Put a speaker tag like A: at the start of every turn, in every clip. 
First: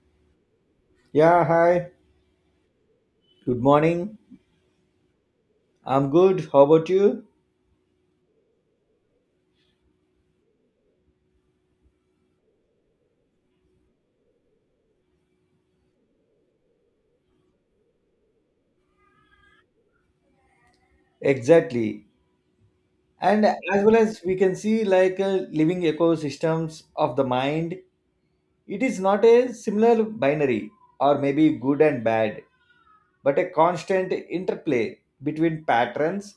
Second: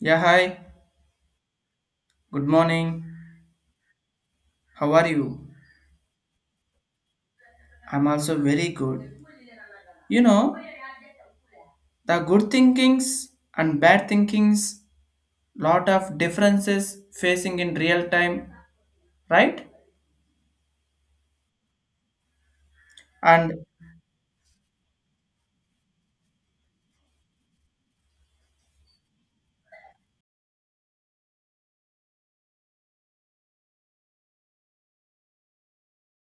A: Yeah, hi.
B: Yeah, hi.
A: Good morning.
B: Good morning.
A: How are you?
B: I'm good. How about you?
A: I'm also very good. You know, the good thinkings and bad thinkings, lot of differences facing in real time, right?
B: Exactly. And
A: And
B: as well as we can see, like living ecosystems of the mind, it is not a similar binary or maybe good and bad, but a constant interplay between patterns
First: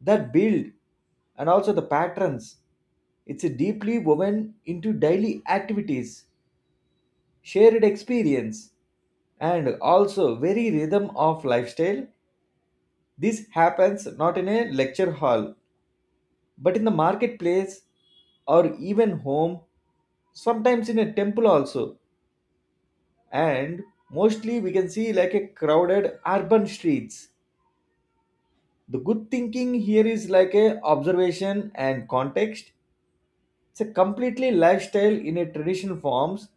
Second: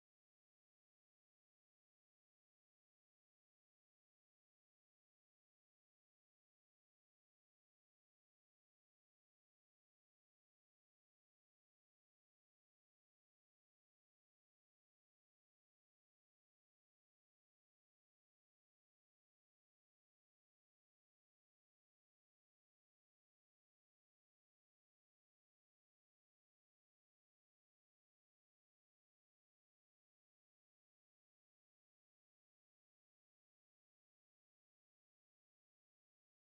B: that build and also the patterns. It's deeply woven into daily activities, shared experience, and also very rhythm of lifestyle. This happens not in a lecture hall, but in the marketplace or even home, sometimes in a temple also. And mostly we can see like a crowded urban streets. The good thinking here is like a observation and context. It's a completely lifestyle in a traditional forms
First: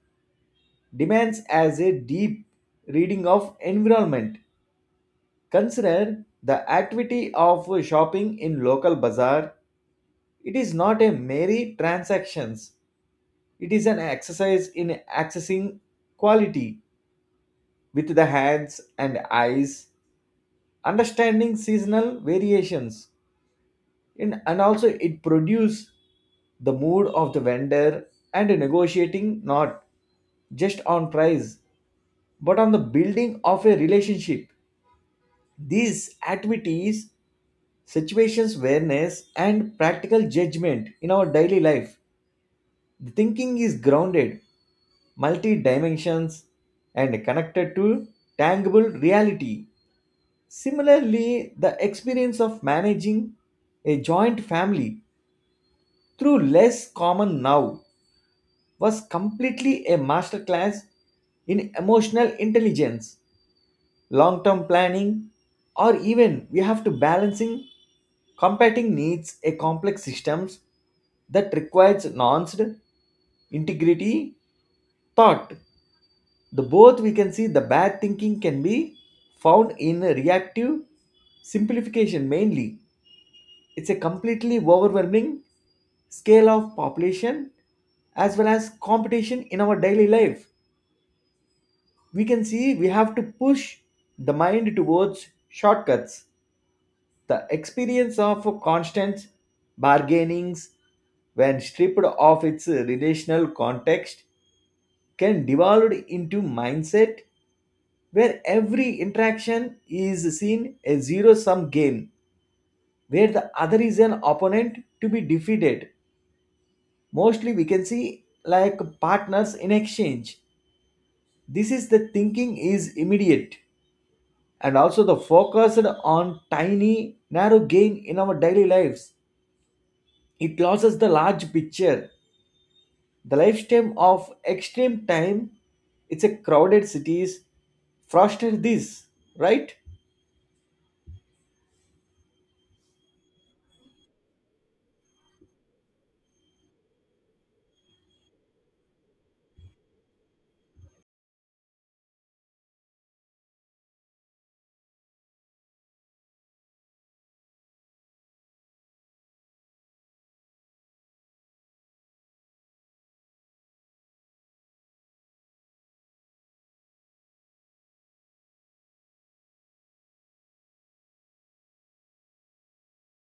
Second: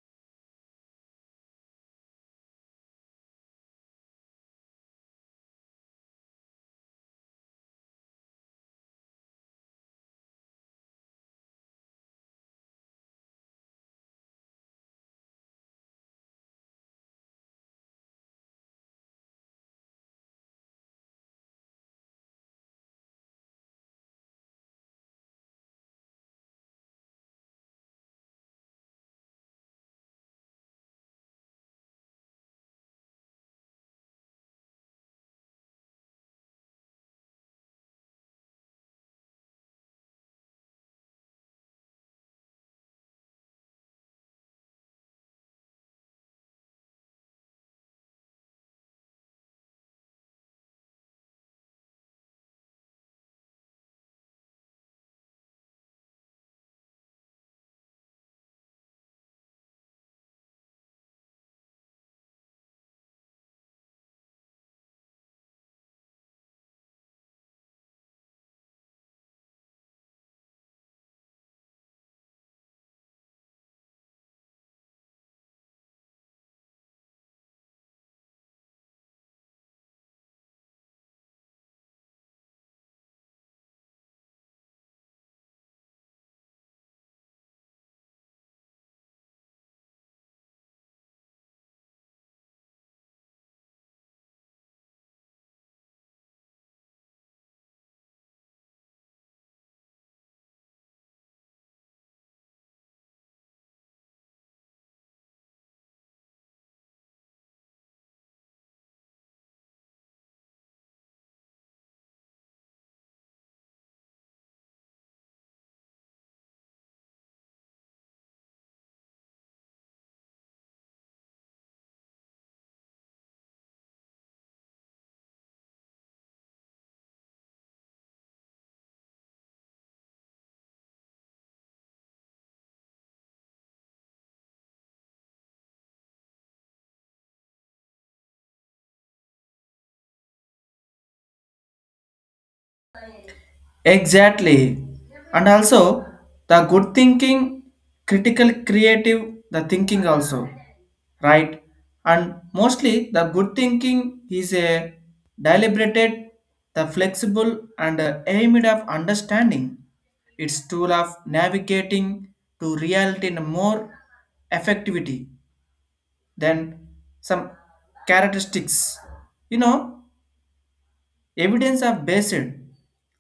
B: demands as a deep reading of environment. Consider the activity of shopping in local bazaar. It is not a merry transactions. It is an exercise in accessing quality with the hands and eyes, understanding seasonal variations, in, and also it produce the mood of the vendor and negotiating not just on price but on the building of a relationship. These activities, situations awareness, and practical judgment in our daily life. The thinking is grounded, multi dimensions, and connected to tangible reality. Similarly, the experience of managing a joint family through less common now was completely a masterclass in emotional intelligence, long-term planning, or even we have to balancing competing needs a complex systems that requires nuanced integrity thought. The both we can see the bad thinking can be found in reactive simplification, mainly it's a completely overwhelming scale of population as well as competition in our daily life. We can see we have to push the mind towards shortcuts. The experience of constant bargainings, when stripped of its relational context, can devolve into mindset where every interaction is seen a zero sum game, where the other is an opponent to be defeated. Mostly we can see like partners in exchange. This is the thinking is immediate and also the focused on tiny narrow gain in our daily lives. It loses the large picture, the lifetime of extreme time. It's a crowded cities foster this, right?
A: Exactly. And also, the good thinking, critical, creative, the thinking also, right? And mostly, the good thinking is a deliberated, the flexible, and aimed of understanding. Its tool of navigating to reality in a more effectivity than some characteristics. You know, Evidence are based,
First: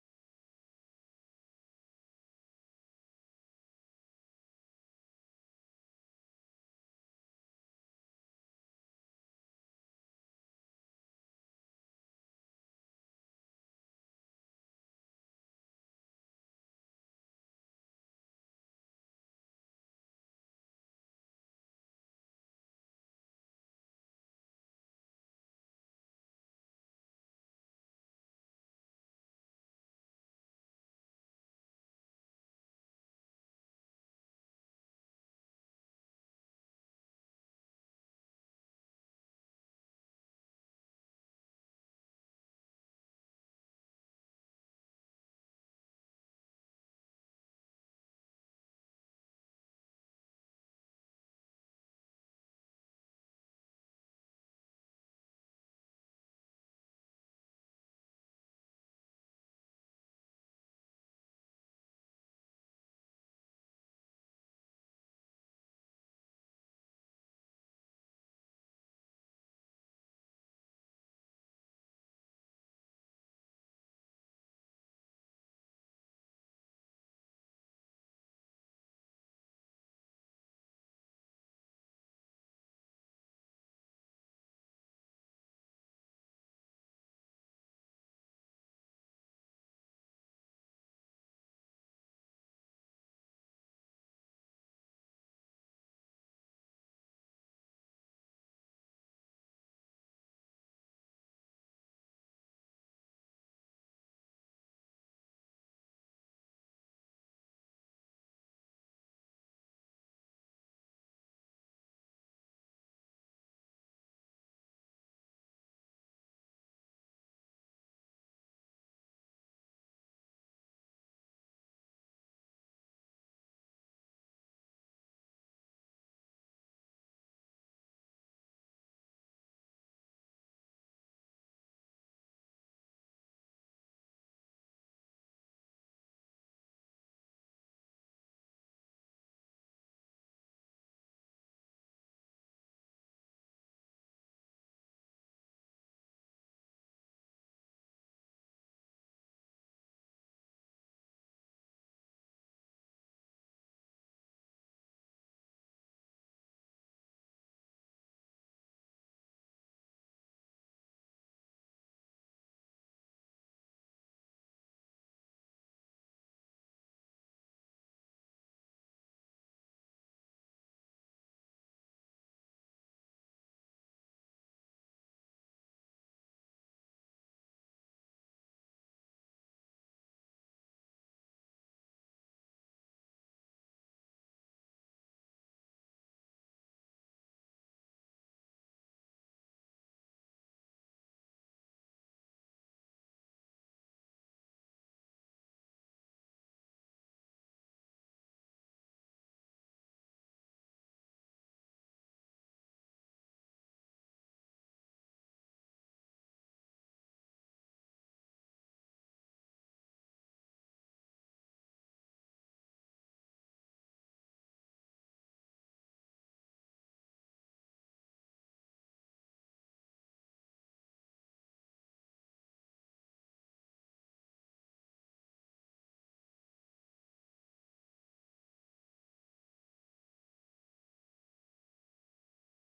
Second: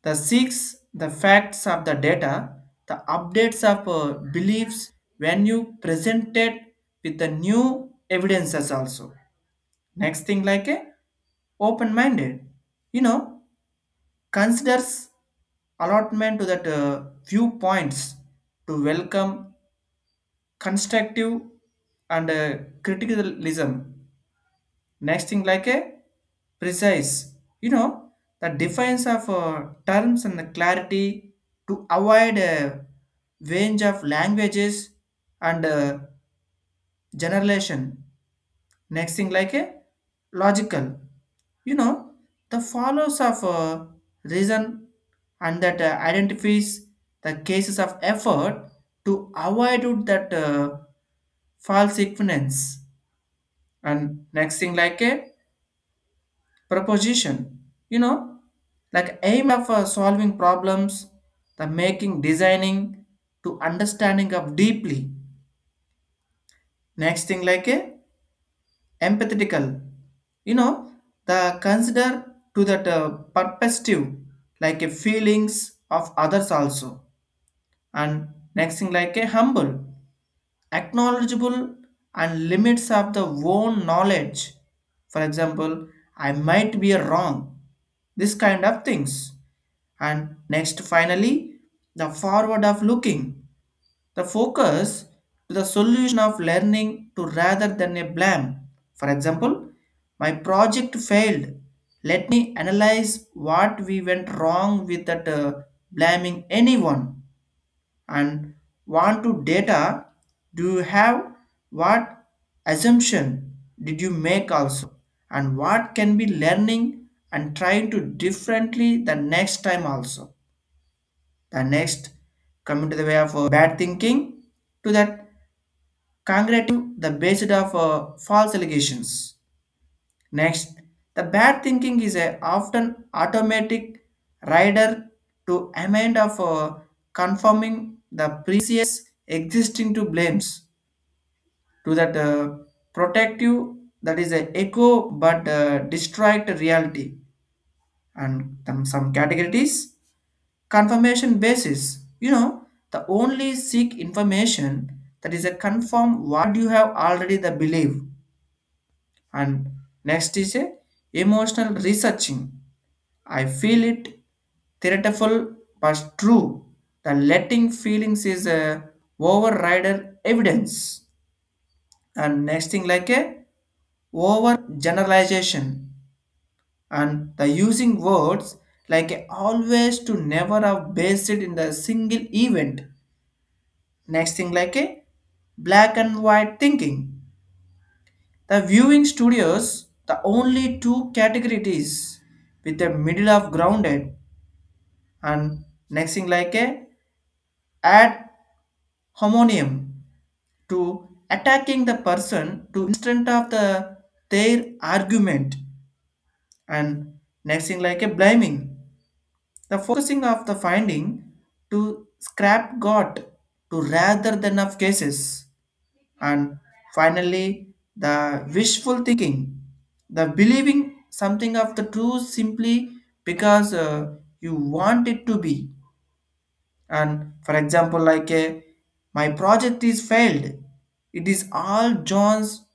A: the facts of the data, the updates of beliefs when you present it with the new evidences also. Next thing like a open-minded, you know, considers allotment to that viewpoints to welcome constructive and criticism. Next thing like a precise, you know, the defense of terms and the clarity to avoid a range of languages and generalization. Next thing like a logical, you know, the follows of reason and that identifies the cases of effort to avoid that false equivalence. And next thing like a proposition, you know, like aim of solving problems, the making designing to understanding of deeply. Next thing like a empathetical, you know, the consider to that perspective, like a feelings of others also. And next thing like a humble, acknowledgeable and limits of the own knowledge. For example, I might be wrong, this kind of things. And next, finally, the forward of looking, the focus to the solution of learning to rather than a blame. For example, my project failed. Let me analyze what we went wrong without blaming anyone, and want to data, do you have what assumption did you make also, and what can be learning and trying to differently the next time also. The next, coming to the way of bad thinking, to that congratulative the basis of false allegations. Next, the bad thinking is a often automatic rider to amend of conforming the previous existing to blames, to that protective that is a echo but distract reality. And some categories, confirmation basis, you know, the only seek information that is a confirm what you have already the belief. And next is a emotional researching, I feel it theatrical but true. The letting feelings is a overrider evidence. And next thing like a over generalization and the using words like a always to never have based it in the single event. Next thing like a black and white thinking. The viewing studios, the only two categories with the middle of grounded. And next thing like a add homonium to attacking the person to instant of the their argument. And next thing like a blaming, the focusing of the finding to scrap got to rather than of cases. And finally, the wishful thinking, the believing something of the true simply because you want it to be. And for example, like a my project is failed, it is all John's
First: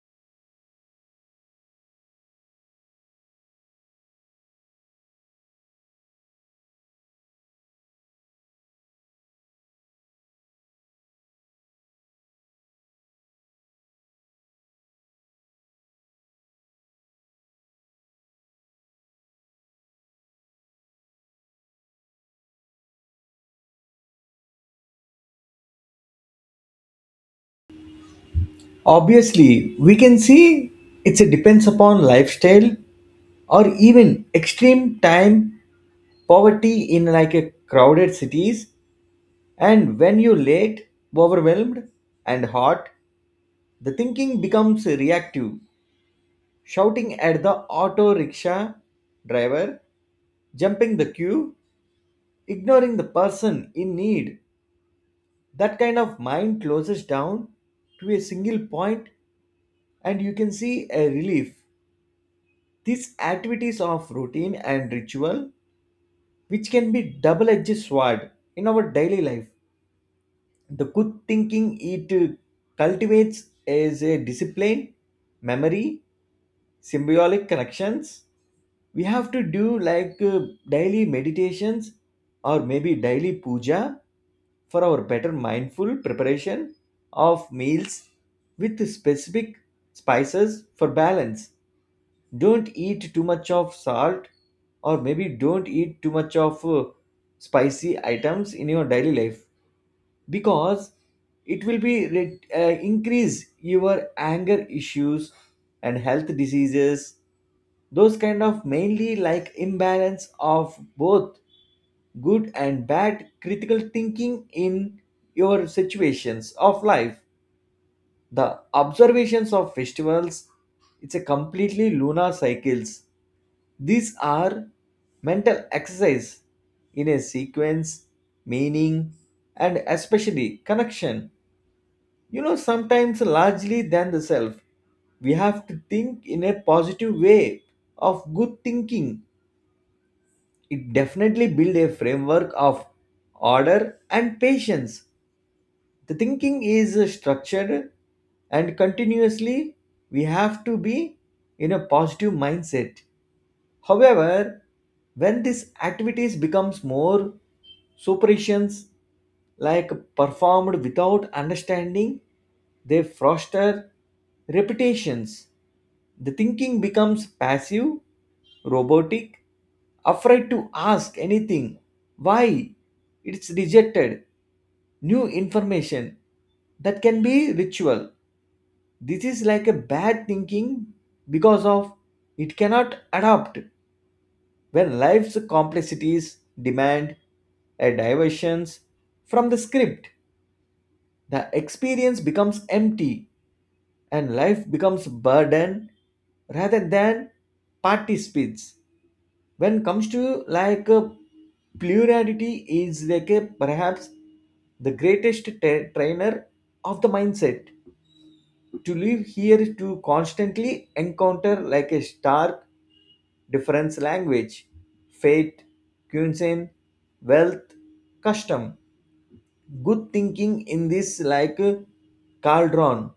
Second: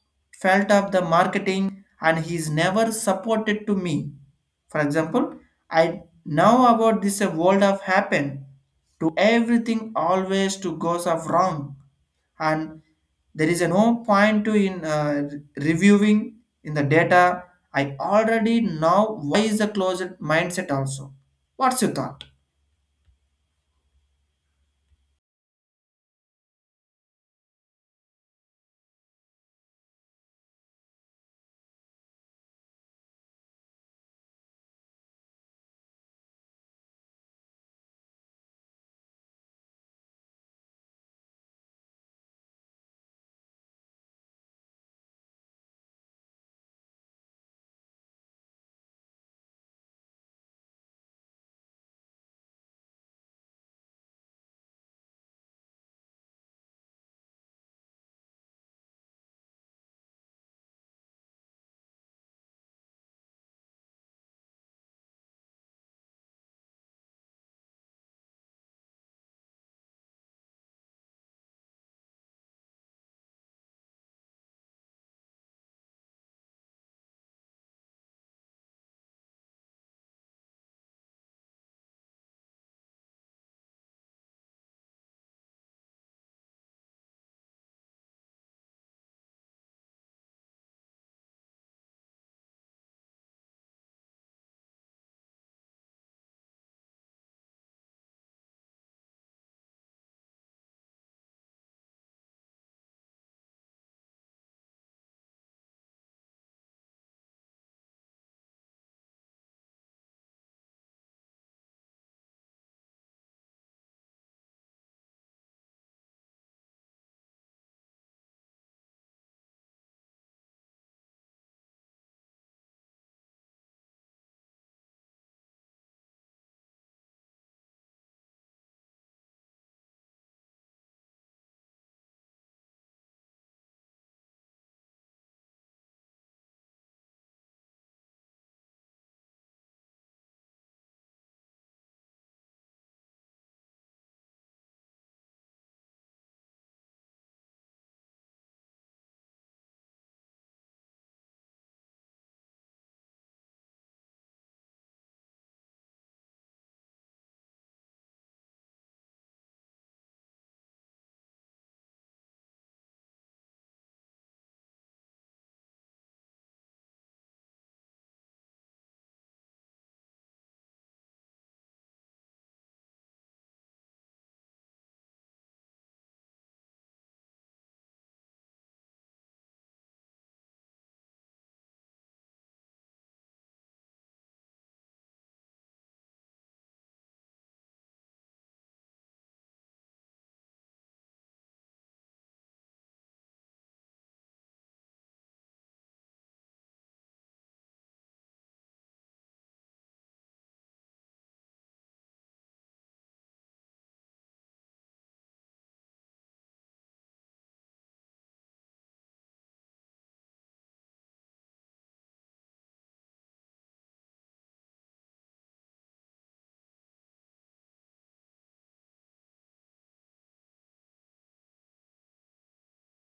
A: felt of the marketing and he's never supported to me. For example, I now about this a world of happen to everything always to goes of wrong. And there is a no point to in reviewing in the data, I already know why is the closed mindset also. What's your thought?
B: Obviously, we can see it's a depends upon lifestyle or even extreme time poverty in like a crowded cities, and when you late, overwhelmed and hot, the thinking becomes reactive, shouting at the auto rickshaw driver, jumping the queue, ignoring the person in need. That kind of mind closes down to a single point and you can see a relief. These activities of routine and ritual, which can be double-edged sword in our daily life. The good thinking it cultivates is a discipline, memory, symbolic connections. We have to do like daily meditations or maybe daily puja for our better mindful preparation of meals with specific spices for balance. Don't eat too much of salt or maybe don't eat too much of spicy items in your daily life, because it will be increase your anger issues and health diseases. Those kind of mainly like imbalance of both good and bad critical thinking in your situations of life. The observations of festivals, it's a completely lunar cycles. These are mental exercise in a sequence, meaning, and especially connection. You know, sometimes largely than the self. We have to think in a positive way of good thinking. It definitely builds a framework of order and patience. The thinking is structured and continuously we have to be in a positive mindset. However, when these activities becomes more superations, like performed without understanding, they foster repetitions. The thinking becomes passive, robotic, afraid to ask anything. Why? It's rejected. New information that can be ritual. This is like a bad thinking because of it cannot adapt where life's complexities demand a diversions from the script. The experience becomes empty and life becomes burden rather than participates. When it comes to like plurality is like a perhaps the greatest trainer of the mindset to live here, to constantly encounter like a stark difference language, fate, cuisine, wealth, custom. Good thinking in this like cauldron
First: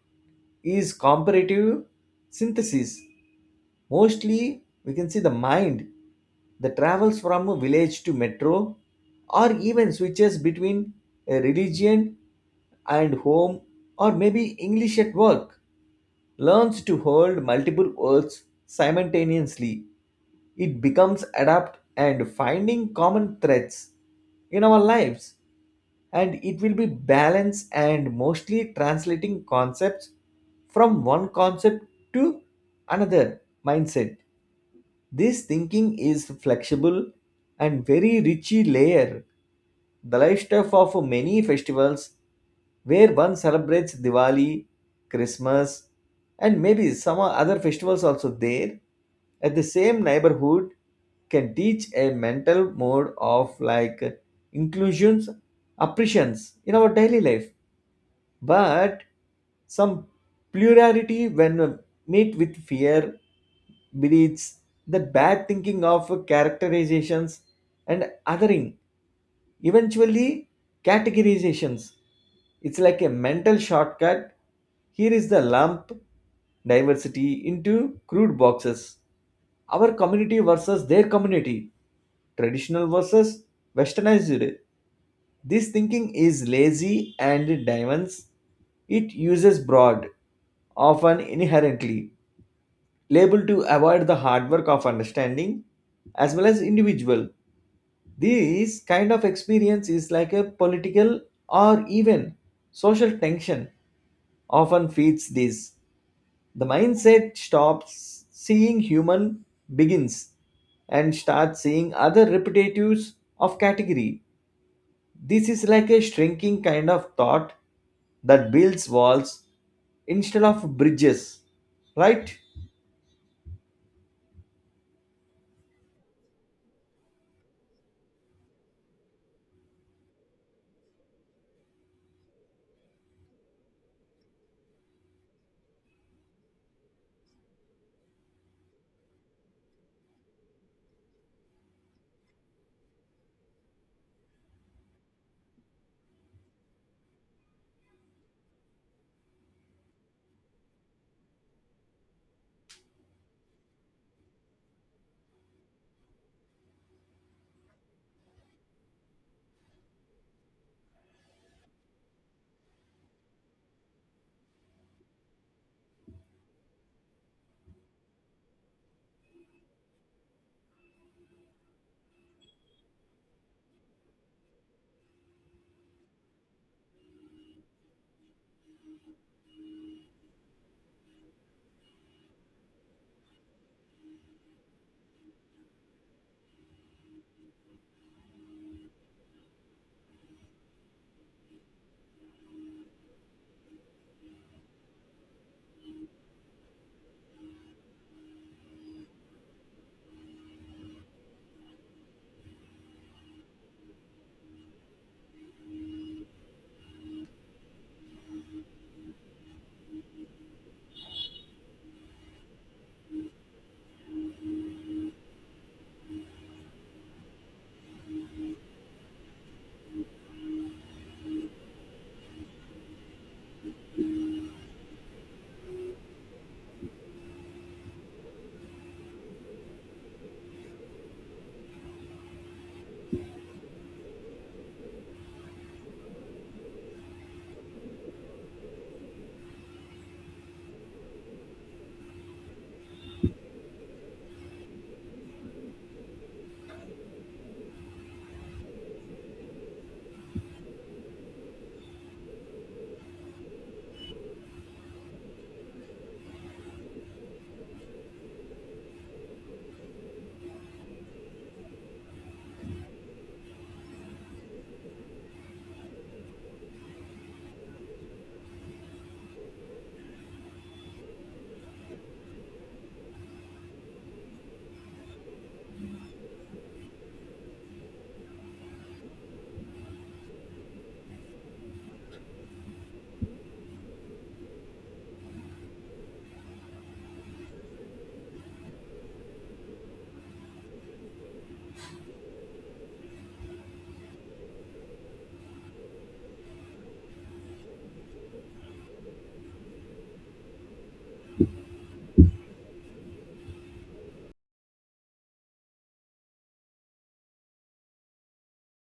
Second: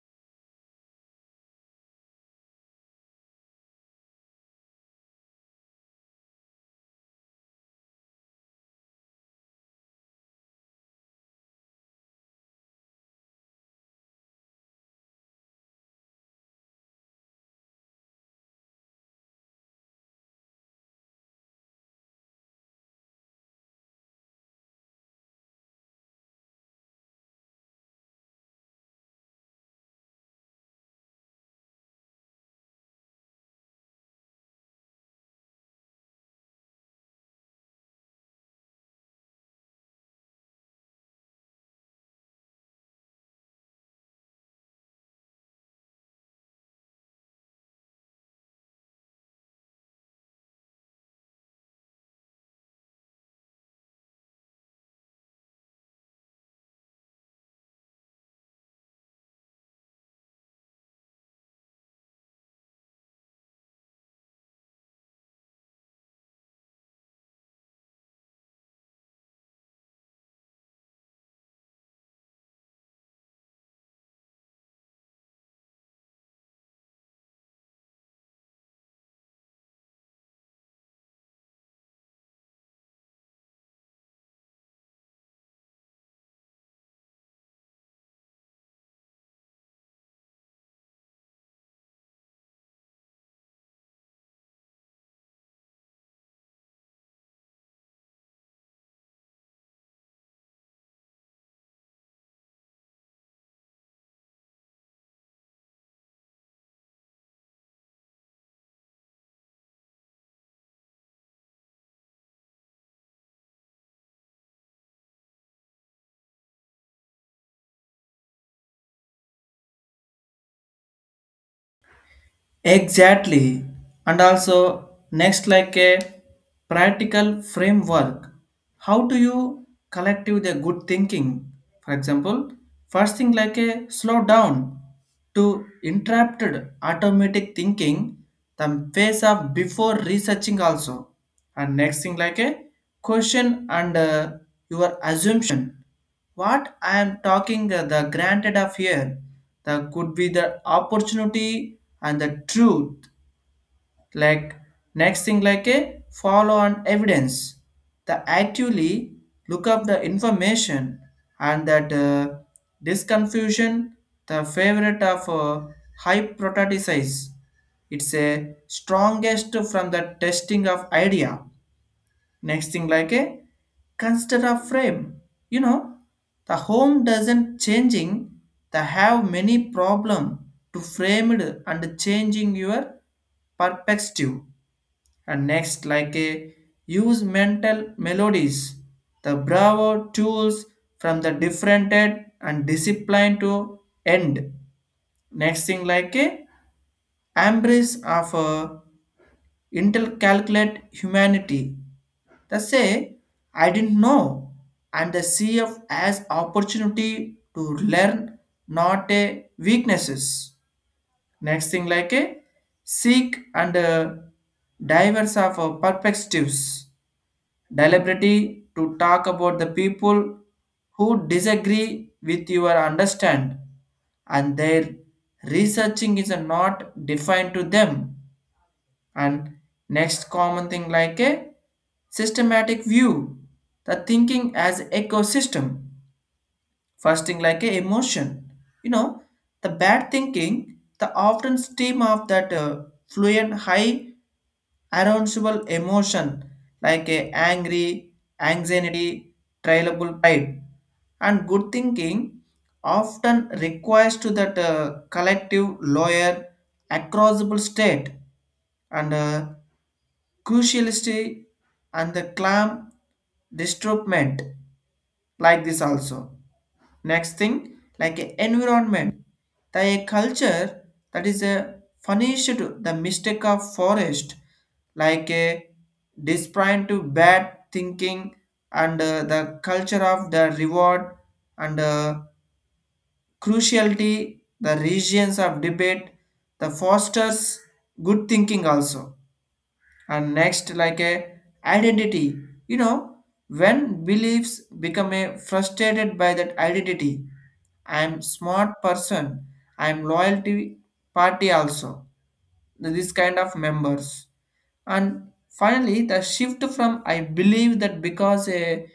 B: is comparative synthesis. Mostly we can see the mind that travels from a village to metro or even switches between a religion and home or maybe English at work learns to hold multiple words simultaneously. It becomes adapt and finding common threads in our lives, and it will be balance and mostly translating concepts from one concept to another mindset. This thinking is flexible and very richy layer. The lifestyle of many festivals where one celebrates Diwali, Christmas, and maybe some other festivals also there at the same neighborhood can teach a mental mode of like inclusions, appreciations in our daily life. But some plurality when meet with fear, beliefs, the bad thinking of characterizations and othering. Eventually, categorizations. It's like a mental shortcut. Here is the lump diversity into crude boxes. Our community versus their community, traditional versus westernized. This thinking is lazy and diamonds. It uses broad, often inherently, label to avoid the hard work of understanding as well as individual. This kind of experience is like a political or even social tension often feeds this. The mindset stops seeing human begins and starts seeing other repetitives of category. This is like a shrinking kind of thought that builds walls instead of bridges, right?
A: Exactly. And also, next, like a practical framework. How do you collective the good thinking? For example, first thing like a slow down to interrupted automatic thinking, the phase of before researching also. And next thing like a question and your assumption, what I am talking, the granted of here, the could be the opportunity and the truth. Like next thing, like a follow on evidence. The actually look up the information and that disconfusion. The favorite of hypothesize. It's a strongest from the testing of idea. Next thing, like a consider a frame. You know, the home doesn't changing. The have many problem to framed and changing your perspective. And next, like a use mental melodies. The bravo tools from the different end and discipline to end. Next thing, like a embrace of a Intel calculate humanity, they say, I didn't know, and they see it as opportunity to learn, not a weaknesses. Next thing like a seek and diverse of perspectives. Deliberately to talk about the people who disagree with your understand and their researching is not defined to them. And next common thing like a systematic view, the thinking as ecosystem, fasting like a emotion, you know, the bad thinking, the often stream of that fluent high arousable emotion, like a angry, anxiety, trialable pride. And good thinking often requires to that collective lawyer acrossable state and cruciality and the clam disturbment like this also. Next thing, like a environment, the culture that is a punished the mistake of forest, like a despite to bad thinking, and the culture of the reward and cruciality, the regions of debate, the fosters good thinking also. And next like a identity, you know, when beliefs become a frustrated by that identity, I'm smart person, I'm loyalty party also, this kind of members. And finally the shift from I believe that because a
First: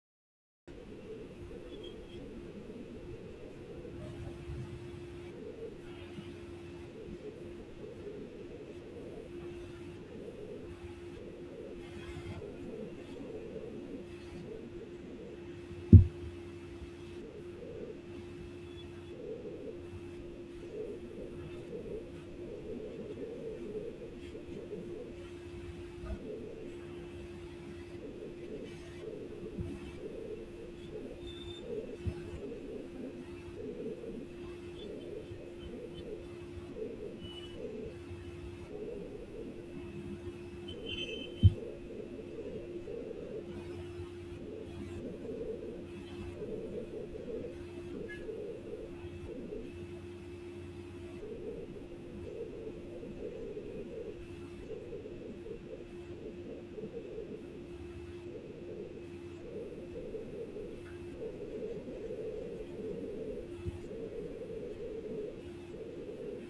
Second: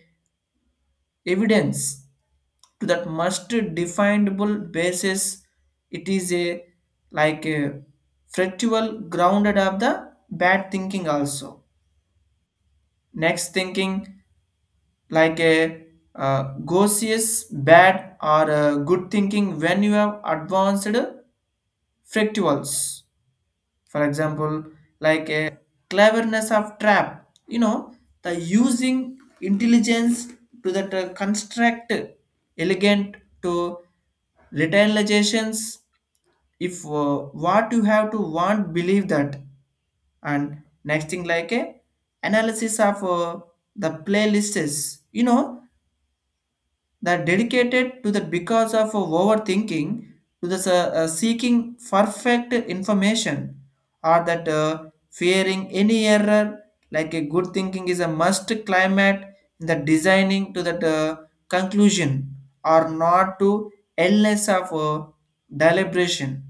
A: evidence to that must definable basis, it is a like a factual grounded of the bad thinking also. Next thinking like a gaseous bad or a good thinking when you have advanced fractals. For example, like a cleverness of trap, you know, the using intelligence to that construct elegant to retaliations if what you have to want believe that. And next thing like a analysis of the playlists, you know, that dedicated to that because of overthinking to the seeking perfect information or that fearing any error, like a good thinking is a must climate in the designing to that conclusion or not to illness of deliberation.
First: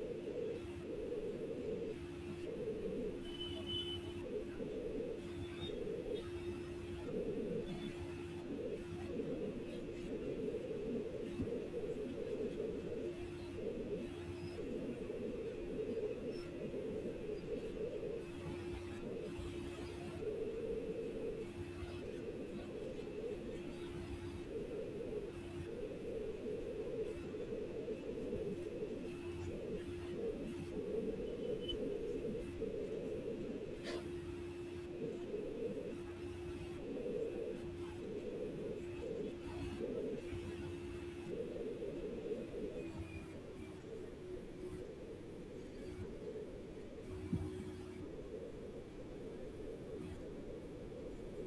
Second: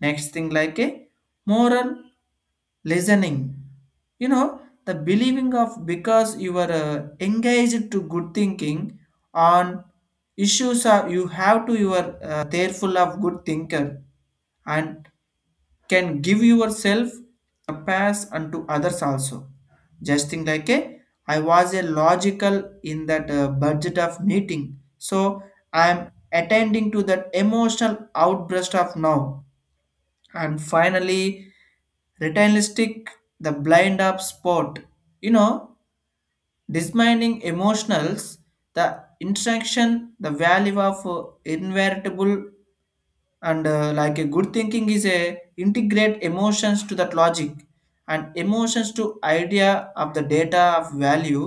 A: Next thing like a moral listening. You know, the believing of because you are engaged to good thinking on issues are you have to you are thereful of good thinker and can give yourself a pass unto others also. Just think like a I was a logical in that budget of meeting. So I am attending to that emotional outburst of now. And finally, retinistic the blind up spot, you know, dismining emotionals the interaction the value of inevitable and like a good thinking is a integrate emotions to that logic and emotions to idea of the data of value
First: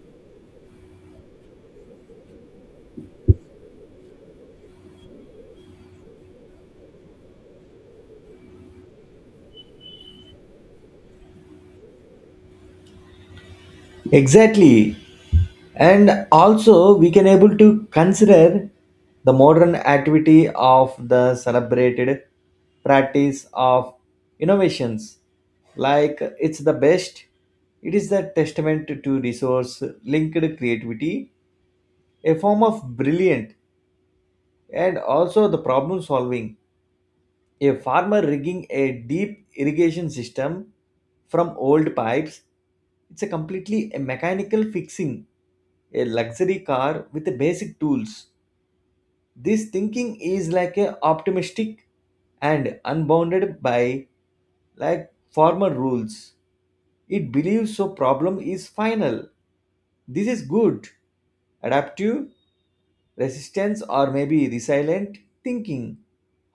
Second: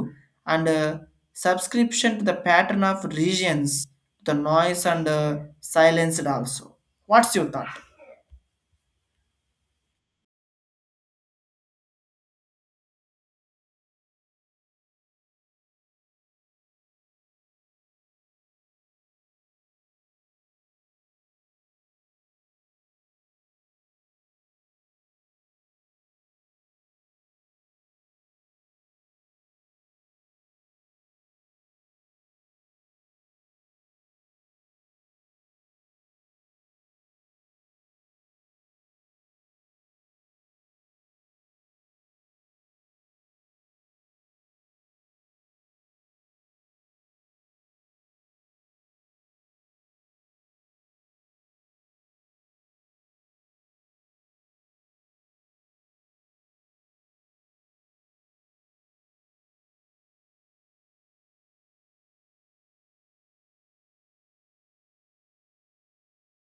A: and subscription to the pattern of regions, the noise and silence also. What's your thought?
B: Exactly. And also we can able to consider the modern activity of the celebrated practice of innovations, like it's the best, it is the testament to resource linked creativity, a form of brilliant and also the problem solving, a farmer rigging a deep irrigation system from old pipes. It's a completely a mechanical fixing a luxury car with the basic tools. This thinking is like a optimistic and unbounded by like former rules. It believes so problem is final. This is good, adaptive resistance or maybe resilient thinking.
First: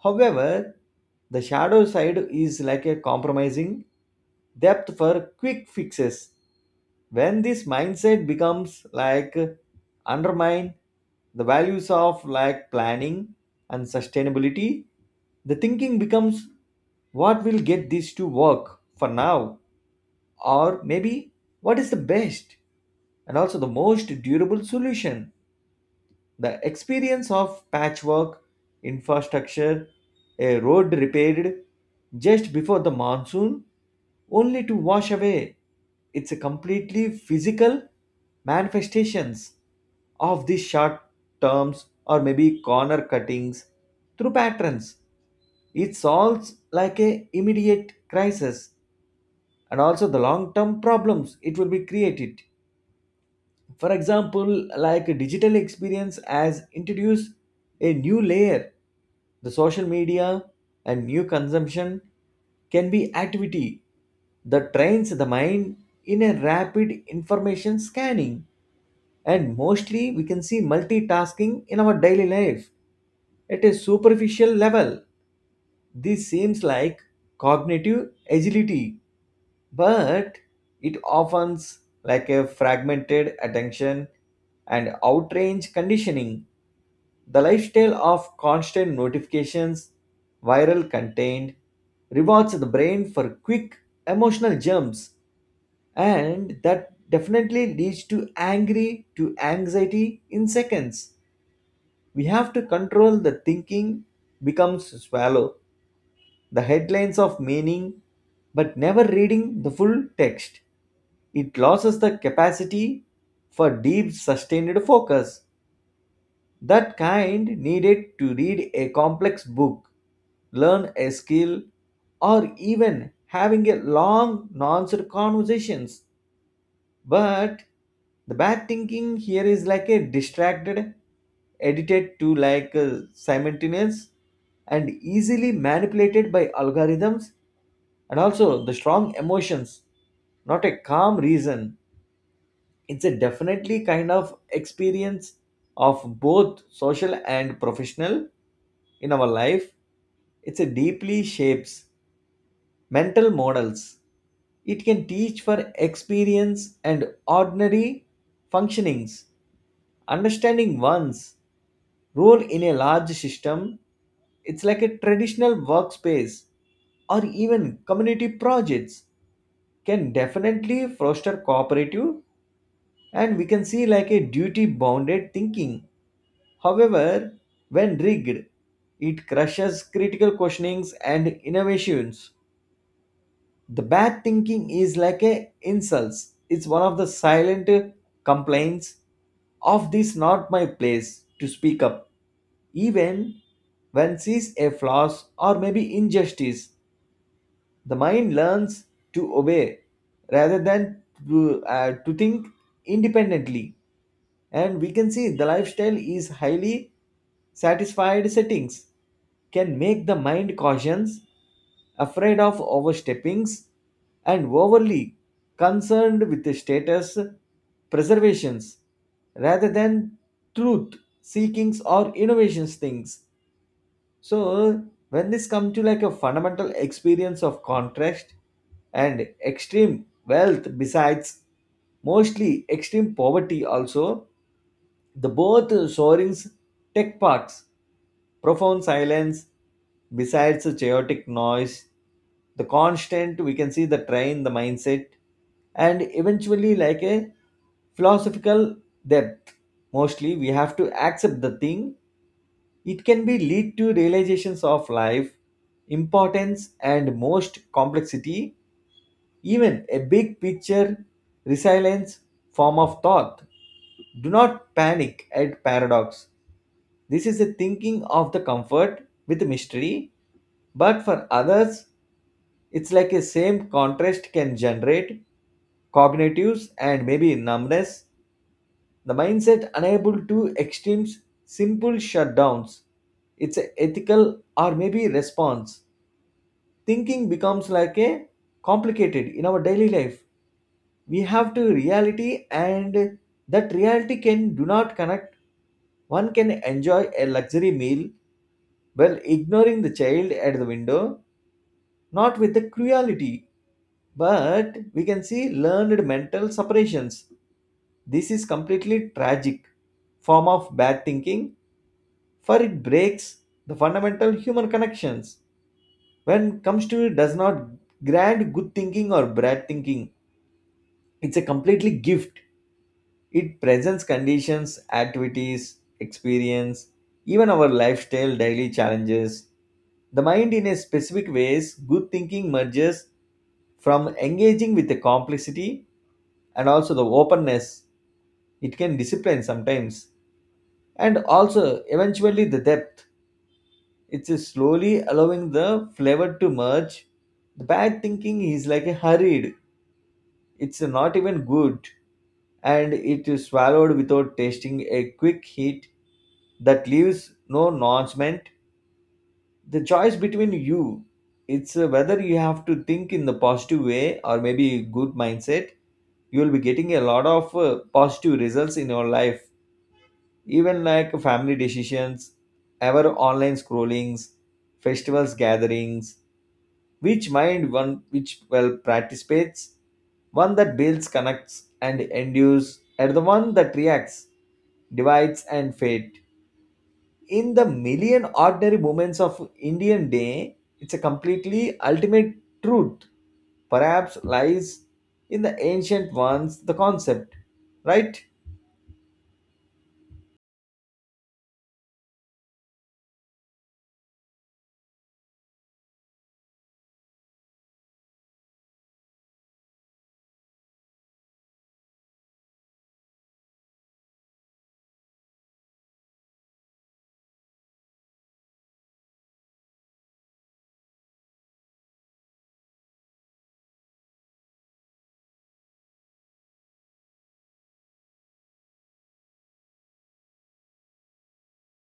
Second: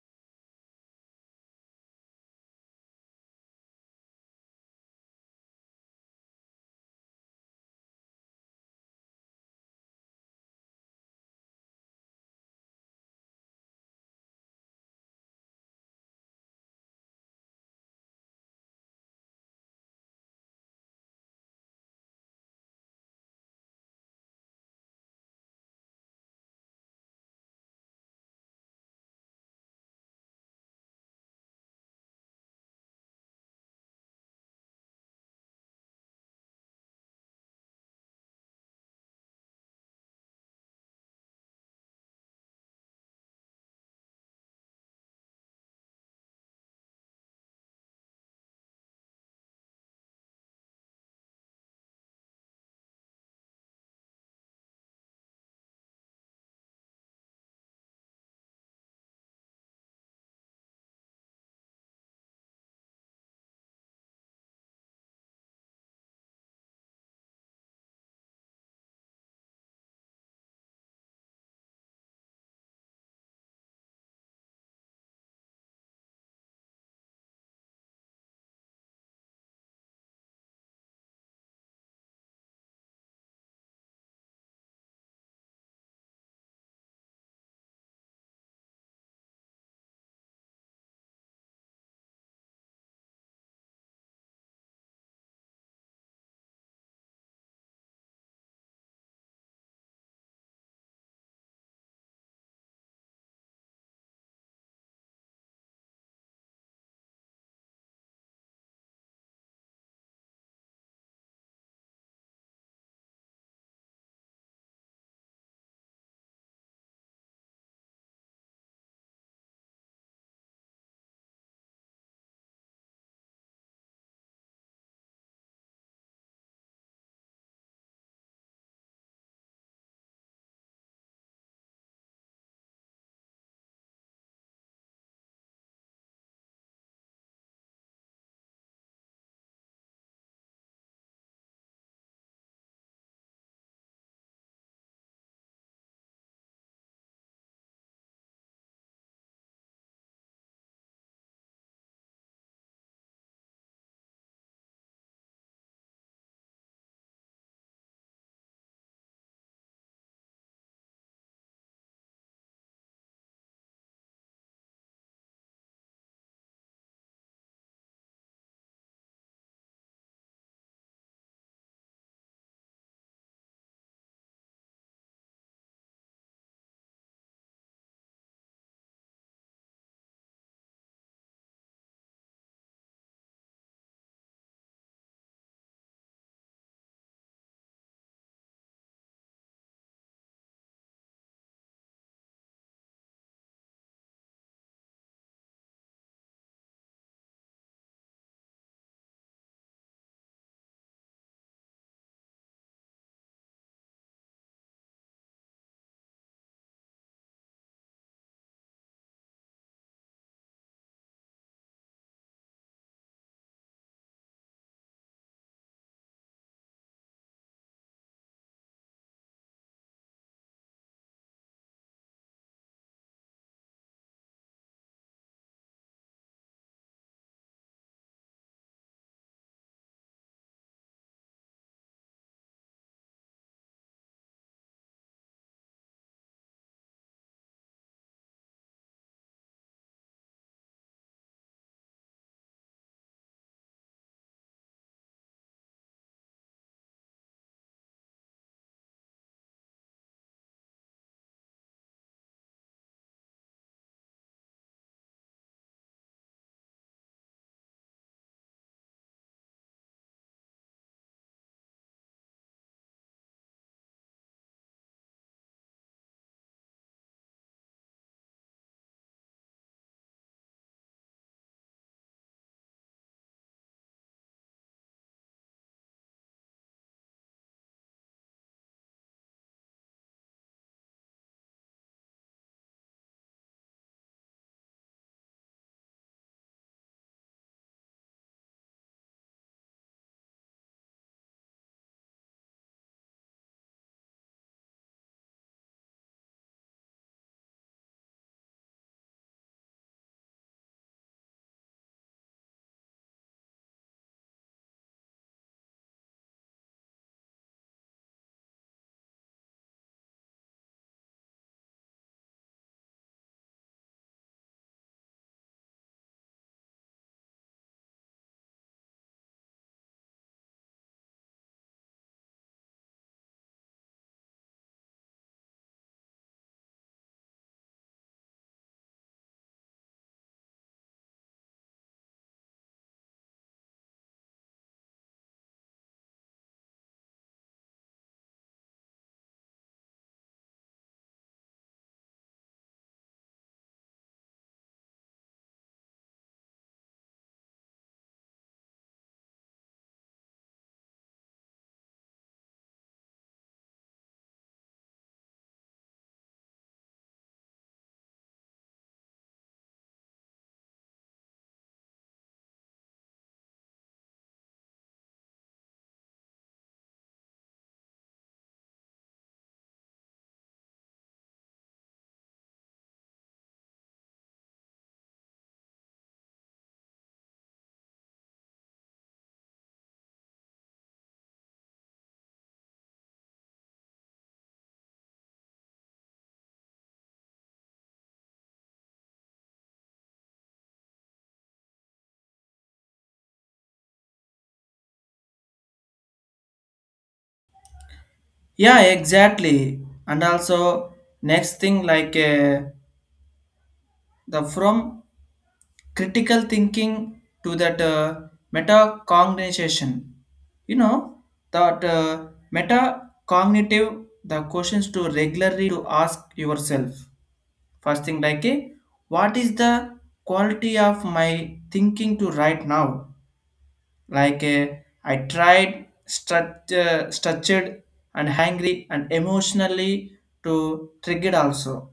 B: However, the shadow side is like a compromising depth for quick fixes. When this mindset becomes like undermine the values of like planning and sustainability, the thinking becomes what will get this to work for now, or maybe what is the best and also the most durable solution. The experience of patchwork infrastructure, a road repaired just before the monsoon, only to wash away. It's a completely physical manifestations of these short terms or maybe corner cuttings through patterns. It solves like a immediate crisis and also the long term problems it will be created. For example, like digital experience has introduced a new layer. The social media and new consumption can be activity that trains the mind in a rapid information scanning and mostly we can see multitasking in our daily life. At a superficial level this seems like cognitive agility, but it often like a fragmented attention and outrange conditioning. The lifestyle of constant notifications, viral content, rewards the brain for quick emotional jumps, and that definitely leads to angry to anxiety in seconds. We have to control the thinking becomes swallow the headlines of meaning but never reading the full text. It loses the capacity for deep, sustained focus. That kind needed to read a complex book, learn a skill, or even having a long, nuanced conversations. But the bad thinking here is like a distracted, edited to like a simultaneous and easily manipulated by algorithms and also the strong emotions, not a calm reason. It's a definitely kind of experience of both social and professional in our life. It's a deeply shapes mental models. It can teach for experience and ordinary functionings, understanding one's role in a large system. It's like a traditional workspace or even community projects can definitely foster cooperative and we can see like a duty bounded thinking. However, when rigged, it crushes critical questionings and innovations. The bad thinking is like a insults. It's one of the silent complaints of this not my place to speak up, even when sees a flaws or maybe injustice. The mind learns to obey rather than to think independently. And we can see the lifestyle is highly satisfied settings can make the mind cautious, afraid of oversteppings, and overly concerned with the status preservations rather than truth seekings or innovations things. So when this comes to like a fundamental experience of contrast and extreme wealth, besides mostly extreme poverty, also the both soarings tech parks, profound silence, besides the chaotic noise, the constant we can see the train, the mindset, and eventually like a philosophical depth. Mostly we have to accept the thing it can be lead to realizations of life, importance and most complexity, even a big picture resilience form of thought. Do not panic at paradox. This is a thinking of the comfort with mystery, but for others, it's like a same contrast can generate cognitives and maybe numbness. The mindset unable to extremes, simple shutdowns. It's a ethical or maybe response. Thinking becomes like a complicated in our daily life. We have to reality and that reality can do not connect. One can enjoy a luxury meal while ignoring the child at the window, not with the cruelty but we can see learned mental separations. This is completely tragic form of bad thinking, for it breaks the fundamental human connections. When comes to it does not grant good thinking or bad thinking. It's a completely gift. It presents conditions, activities, experience, even our lifestyle, daily challenges. The mind in a specific ways, good thinking merges from engaging with the complexity and also the openness. It can discipline sometimes and also eventually the depth. It's just slowly allowing the flavor to merge. The bad thinking is like a hurried. It's not even good, and it is swallowed without tasting a quick hit that leaves no nourishment. The choice between you, it's whether you have to think in the positive way or maybe good mindset. You will be getting a lot of positive results in your life, even like family decisions, ever online scrollings, festivals gatherings, which mind one which well participates, one that builds connects and endures and the one that reacts divides and fate in the million ordinary moments of Indian day. It's a completely ultimate truth perhaps lies in the ancient ones the concept, right?
A: Yeah, exactly. And also next thing like the from critical thinking to that metacognition. You know that metacognitive the questions to regularly to ask yourself. First thing like eh, what is the quality of my thinking to right now? Like I tried structured and hangry and emotionally to trigger also.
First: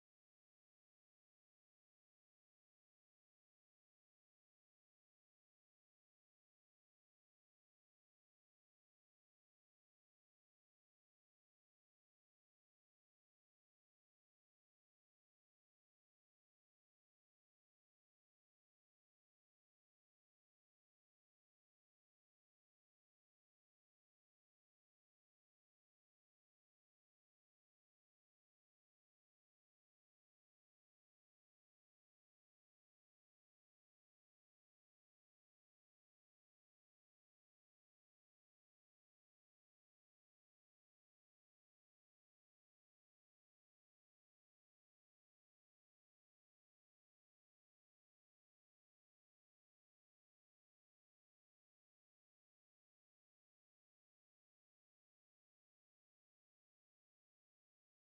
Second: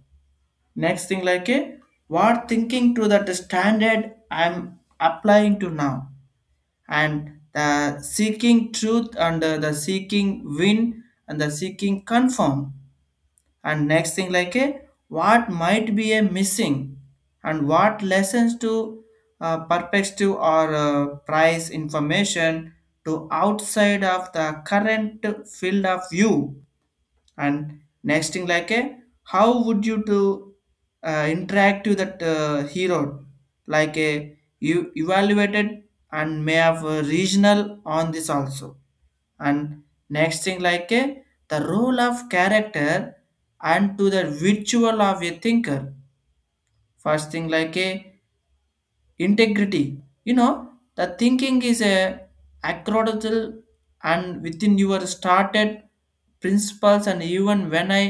A: Next thing like what thinking to that standard I'm applying to now and the seeking truth and the seeking win and the seeking confirm. And next thing like a what might be a missing and what lessons to perspective or price information to outside of the current field of view. And next thing like a how would you to interact with that hero, like a you evaluated and may have a regional on this also. And next thing like a the role of character and to the virtual of a thinker. First thing like a integrity, you know, the thinking is a acrobatal and within your started principles and even when I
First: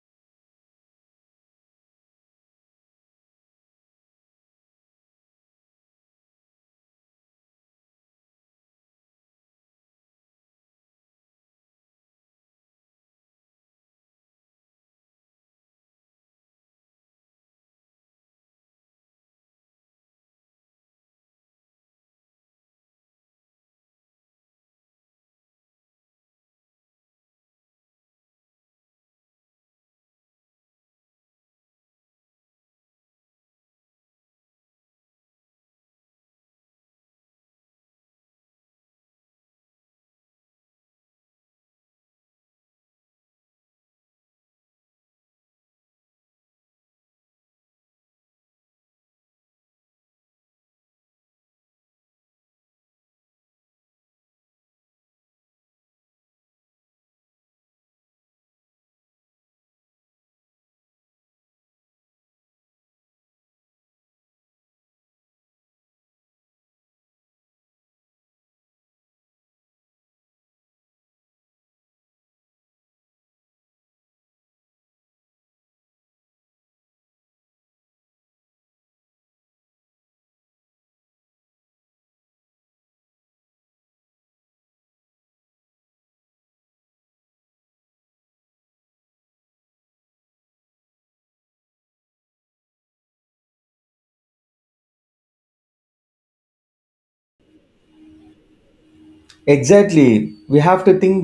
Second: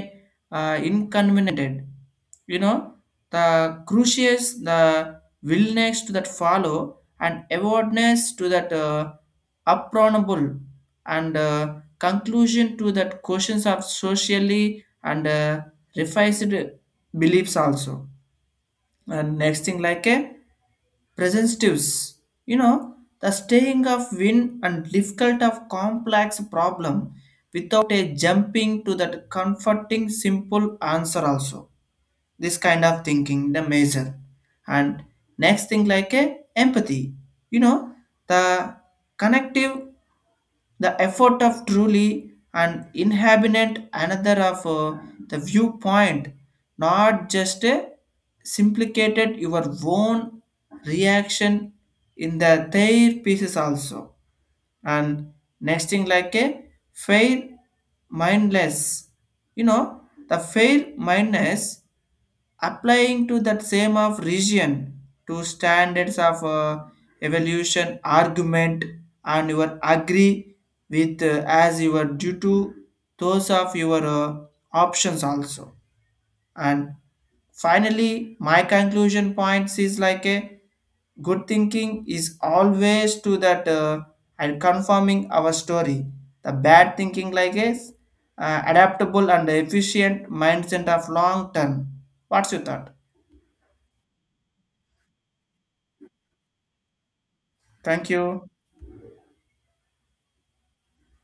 A: inconvenienced, you know, the crucius, the willingness to that follow and awareness to that approachable and conclusion to that questions of socially and revised beliefs also. And next thing like a presentatives, you know, the staying of win and difficult of complex problem without a jumping to that comforting simple answer also, this kind of thinking the measure. And next thing like a empathy, you know, the connective, the effort of truly an inhabitant another of the viewpoint, not just simplicated your own reaction in the their pieces also. And next thing like a fail mindless, you know, the fail mindless applying to that same of region to standards of evolution argument and you are agree with as you are due to those of your options also. And finally my conclusion points is like a good thinking is always to that and confirming our story, the bad thinking like is adaptable and efficient mindset of long term. What's your thought? Thank you.
B: Exactly, we have to think